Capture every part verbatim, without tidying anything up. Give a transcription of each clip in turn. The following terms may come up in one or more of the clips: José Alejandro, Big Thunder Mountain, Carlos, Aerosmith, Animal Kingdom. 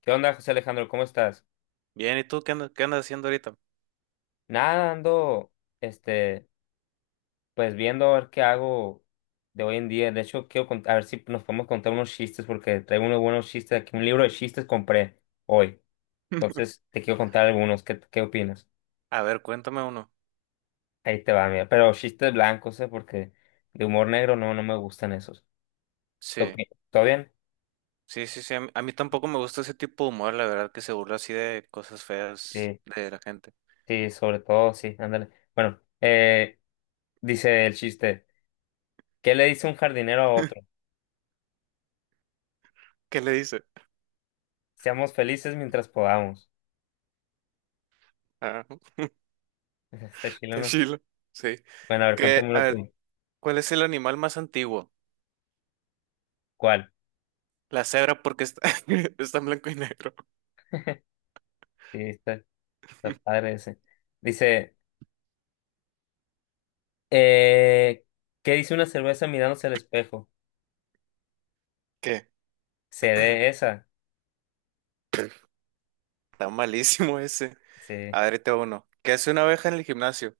¿Qué onda, José Alejandro? ¿Cómo estás? Bien, ¿y tú qué andas, qué andas haciendo ahorita? Nada, ando, este, pues viendo a ver qué hago de hoy en día. De hecho, quiero cont- a ver si nos podemos contar unos chistes, porque traigo unos buenos chistes aquí. Un libro de chistes compré hoy. Entonces, te quiero contar algunos. ¿Qué, qué opinas? A ver, cuéntame uno. Ahí te va, mira. Pero chistes blancos, ¿eh? Porque de humor negro no, no me gustan esos. Ok, Sí, ¿todo bien? sí, sí, sí. A mí, a mí tampoco me gusta ese tipo de humor, la verdad, que se burla así de cosas feas Sí, de la gente. sí, sobre todo, sí, ándale. Bueno, eh, dice el chiste. ¿Qué le dice un jardinero a otro? ¿Qué le dice? Seamos felices mientras podamos. Ah, Está está chileno. chilo. Sí. Bueno, a ver, Que, a cuéntamelo tú. ver, ¿cuál es el animal más antiguo? ¿Cuál? La cebra porque está, está en blanco y negro. Sí, está, está padre ese. Dice, eh, ¿qué dice una cerveza mirándose al espejo? ¿Qué? Se dé esa. Está malísimo ese. Sí. A ver, ahí te va uno. ¿Qué hace una abeja en el gimnasio?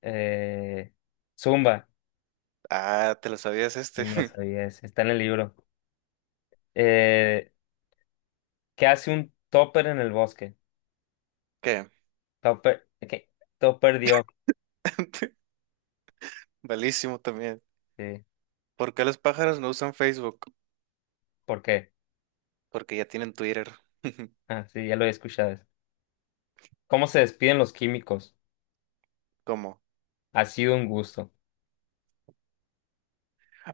Eh, Zumba. Ah, te lo sabías Ni este. me lo sabía ese. Está en el libro. Eh, ¿qué hace un topper en el bosque? ¿Qué? Topper, ¿qué? Topper dio. Malísimo también. Sí. ¿Por qué los pájaros no usan Facebook? ¿Por qué? Porque ya tienen Twitter. Ah, sí, ya lo he escuchado eso. ¿Cómo se despiden los químicos? ¿Cómo? Ha sido un gusto.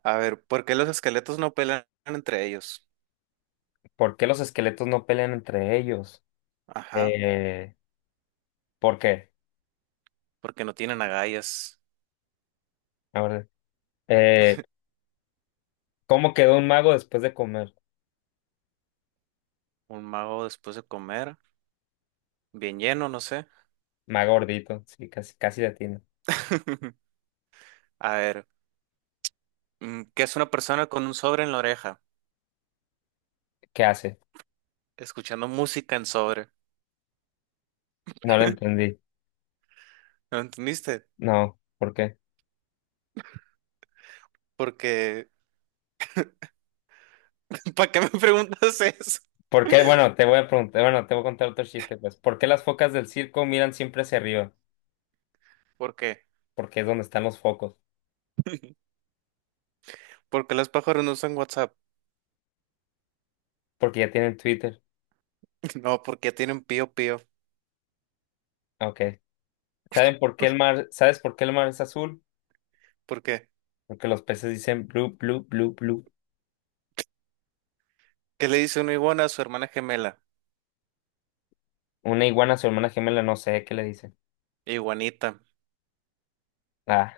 A ver, ¿por qué los esqueletos no pelean entre ellos? ¿Por qué los esqueletos no pelean entre ellos? Ajá, Eh, ¿Por qué? porque no tienen agallas. A ver, eh, ¿cómo quedó un mago después de comer? Un mago después de comer, bien lleno, no sé. Mago gordito, sí, casi, casi latino. A ver, mm, ¿qué es una persona con un sobre en la oreja? ¿Qué hace? Escuchando música en sobre. No lo entendí. ¿No entendiste? No, ¿por qué? Porque, ¿para qué me preguntas eso? ¿Por qué? Bueno, te voy a preguntar, bueno, te voy a contar otro chiste, pues. ¿Por qué las focas del circo miran siempre hacia arriba? ¿Por qué? Porque es donde están los focos. Porque los pájaros no usan WhatsApp. Porque ya tienen Twitter. No, porque ya tienen pío pío. Ok. ¿Saben por qué el mar, sabes por qué el mar es azul? ¿Por qué? Porque los peces dicen blue, blue, blue, blue. ¿Qué le dice una iguana a su hermana gemela? Una iguana, su hermana gemela, no sé qué le dice. Iguanita, Ah.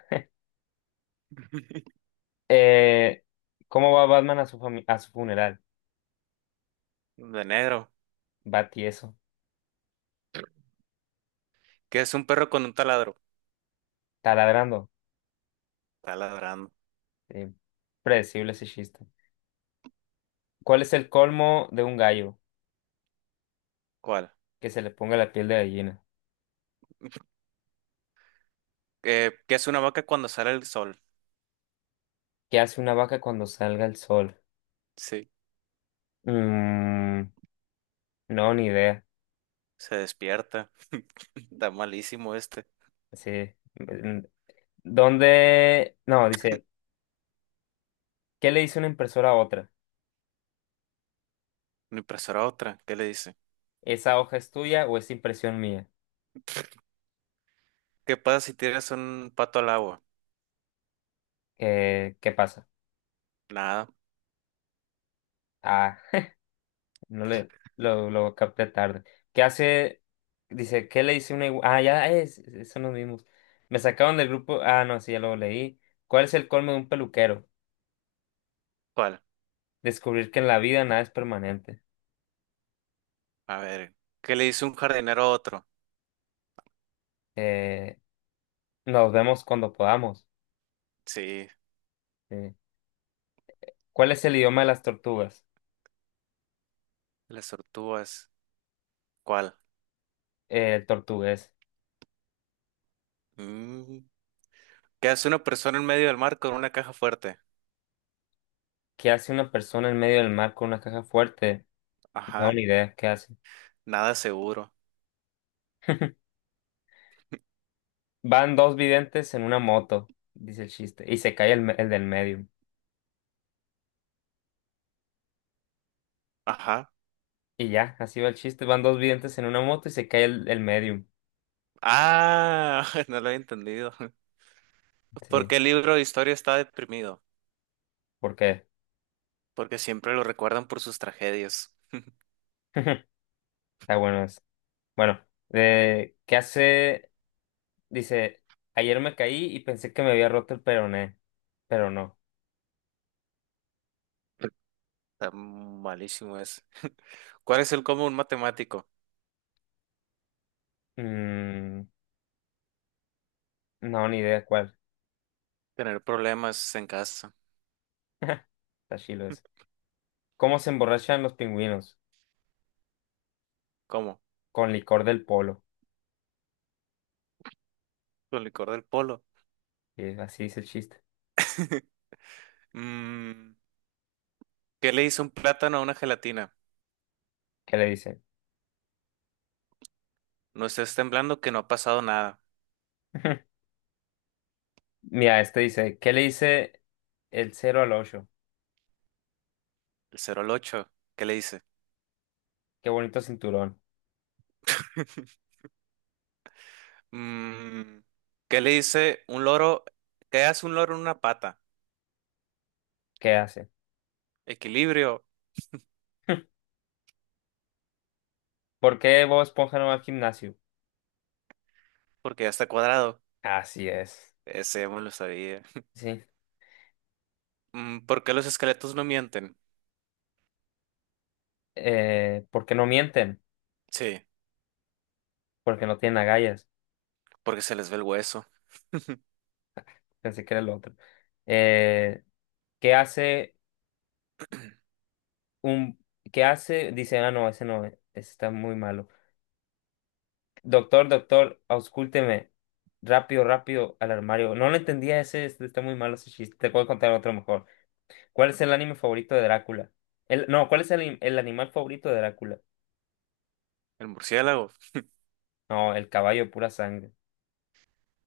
Eh, ¿cómo va Batman a su fami- a su funeral? de negro. Va tieso. ¿Qué es un perro con un taladro? Taladrando. Está ladrando. Eh, predecible ese chiste. ¿Cuál es el colmo de un gallo? ¿Cuál? Que se le ponga la piel de gallina. ¿Qué, qué es una vaca cuando sale el sol? ¿Qué hace una vaca cuando salga el sol? Sí, Mm, no, ni idea. se despierta. Está malísimo este. Sí. Mm, ¿dónde? No, dice, ¿qué le dice una impresora a otra? Una impresora otra. ¿Qué le dice? ¿Esa hoja es tuya o es impresión mía? ¿Qué pasa si tiras un pato al agua? ¿Qué, qué pasa? Nada. Ah. No le, lo, lo capté tarde. ¿Qué hace? Dice, ¿qué le hice una igual? Ah, ya eh, es, es- son los mismos. Me sacaron del grupo. Ah, no, sí, ya lo leí. ¿Cuál es el colmo de un peluquero? ¿Cuál? Descubrir que en la vida nada es permanente. A ver. ¿Qué le dice un jardinero a otro? Eh, nos vemos cuando podamos. Sí, Eh, ¿cuál es el idioma de las tortugas? las tortugas. ¿Cuál? Eh, el tortugués. Mm, ¿Qué hace una persona en medio del mar con una caja fuerte? ¿Qué hace una persona en medio del mar con una caja fuerte? No, Ajá. ni idea, ¿qué hace? Nada seguro. Van dos videntes en una moto, dice el chiste, y se cae el, me- el del medio. Ajá. Y ya, así va el chiste. Van dos videntes en una moto y se cae el, el medium. Ah, no lo he entendido. Sí, Porque el libro de historia está deprimido, ¿por qué? porque siempre lo recuerdan por sus tragedias. Está bueno eso. Bueno, eh, ¿qué hace? Dice, ayer me caí y pensé que me había roto el peroné, pero no. Está malísimo ese. ¿Cuál es el común matemático? Mm, no, ni idea cuál. Tener problemas en casa. Está chilo eso. ¿Cómo se emborrachan los pingüinos? ¿Cómo? Con licor del polo. Con licor del polo. Y así dice el chiste. Mm, ¿qué le hizo un plátano a una gelatina? ¿Qué le dice? No estés temblando que no ha pasado nada. Mira, este dice, ¿qué le dice el cero al ocho? El cero al ocho. ¿Qué le dice? Qué bonito cinturón. Mm, ¿qué le dice un loro? ¿Qué hace un loro en una pata? ¿Qué hace? Equilibrio, ¿Por qué Bob Esponja no va al gimnasio? porque ya está cuadrado. Así es. Ese ya me lo sabía. Sí. Mm, ¿Por qué los esqueletos no mienten? Eh, ¿por qué no mienten? Sí, Porque no tienen agallas. porque se les ve el hueso. Pensé que era el otro. Eh, ¿qué hace un... ¿Qué hace? Dice, ah, no, ese no, ese está muy malo. Doctor, doctor, auscúlteme. Rápido, rápido al armario. No lo entendía ese, este está muy malo ese chiste. Te puedo contar otro mejor. ¿Cuál es el anime favorito de Drácula? El, no, ¿cuál es el, el animal favorito de Drácula? El murciélago. No, el caballo de pura sangre.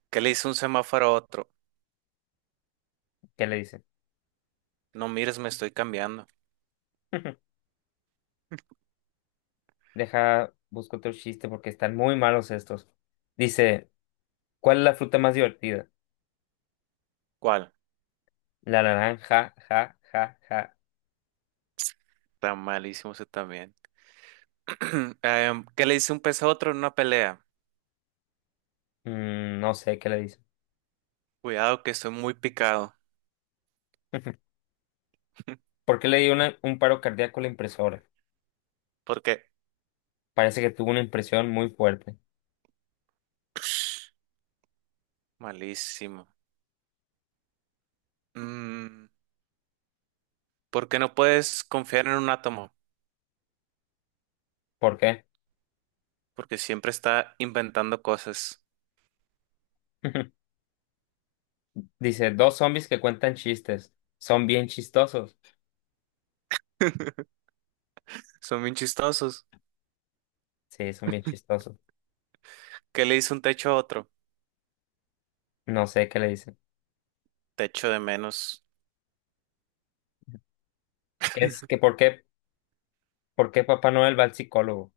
¿Qué le hizo un semáforo a otro? ¿Qué le dicen? No mires, me estoy cambiando. Deja, busco otro chiste porque están muy malos estos. Dice, ¿cuál es la fruta más divertida? ¿Cuál? La naranja, ja, ja, ja. Está malísimo ese también. Em, ¿qué le dice un pez a otro en una pelea? Mm, no sé qué le dice. Cuidado que estoy muy picado. ¿Por qué le dio una- un paro cardíaco a la impresora? ¿Por qué? Parece que tuvo una impresión muy fuerte. Malísimo. Mm, ¿por qué no puedes confiar en un átomo? ¿Por qué? Porque siempre está inventando cosas. Dice, dos zombies que cuentan chistes. Son bien chistosos. Son bien chistosos. Sí, son bien chistosos. ¿Qué le hizo un techo a otro? No sé qué le dicen. Techo de menos. ¿Qué es que por qué, por qué Papá Noel va al psicólogo?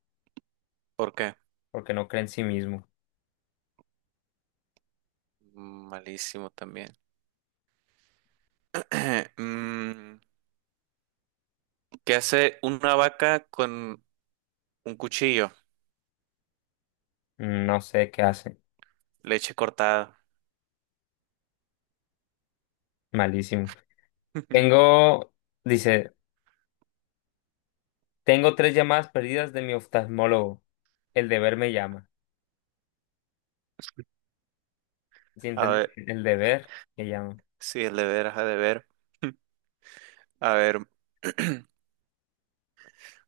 ¿Por qué? Porque no cree en sí mismo. Mm, Malísimo también. Mm, ¿Qué hace una vaca con un cuchillo? Mm, No sé qué hace. Leche cortada. Malísimo. Tengo, dice, tengo tres llamadas perdidas de mi oftalmólogo. El deber me llama. ¿Sí A entendiste? ver, El deber me llama. sí, el de veras, ha de ver. A ver,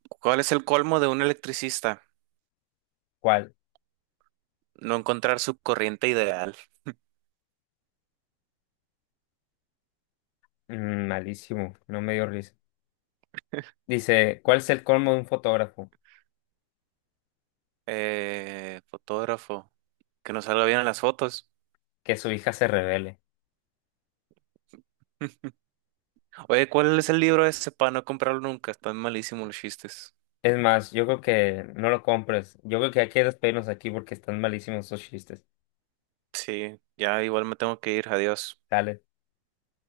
¿cuál es el colmo de un electricista? ¿Cuál? No encontrar su corriente ideal. Mm, malísimo, no me dio risa. Dice, ¿cuál es el colmo de un fotógrafo? Eh, fotógrafo, que no salga bien en las fotos. Que su hija se revele. Oye, ¿cuál es el libro ese para no comprarlo nunca? Están malísimos los chistes. Es más, yo creo que no lo compres. Yo creo que hay que despedirnos aquí porque están malísimos esos chistes. Sí, ya igual me tengo que ir, adiós. Dale.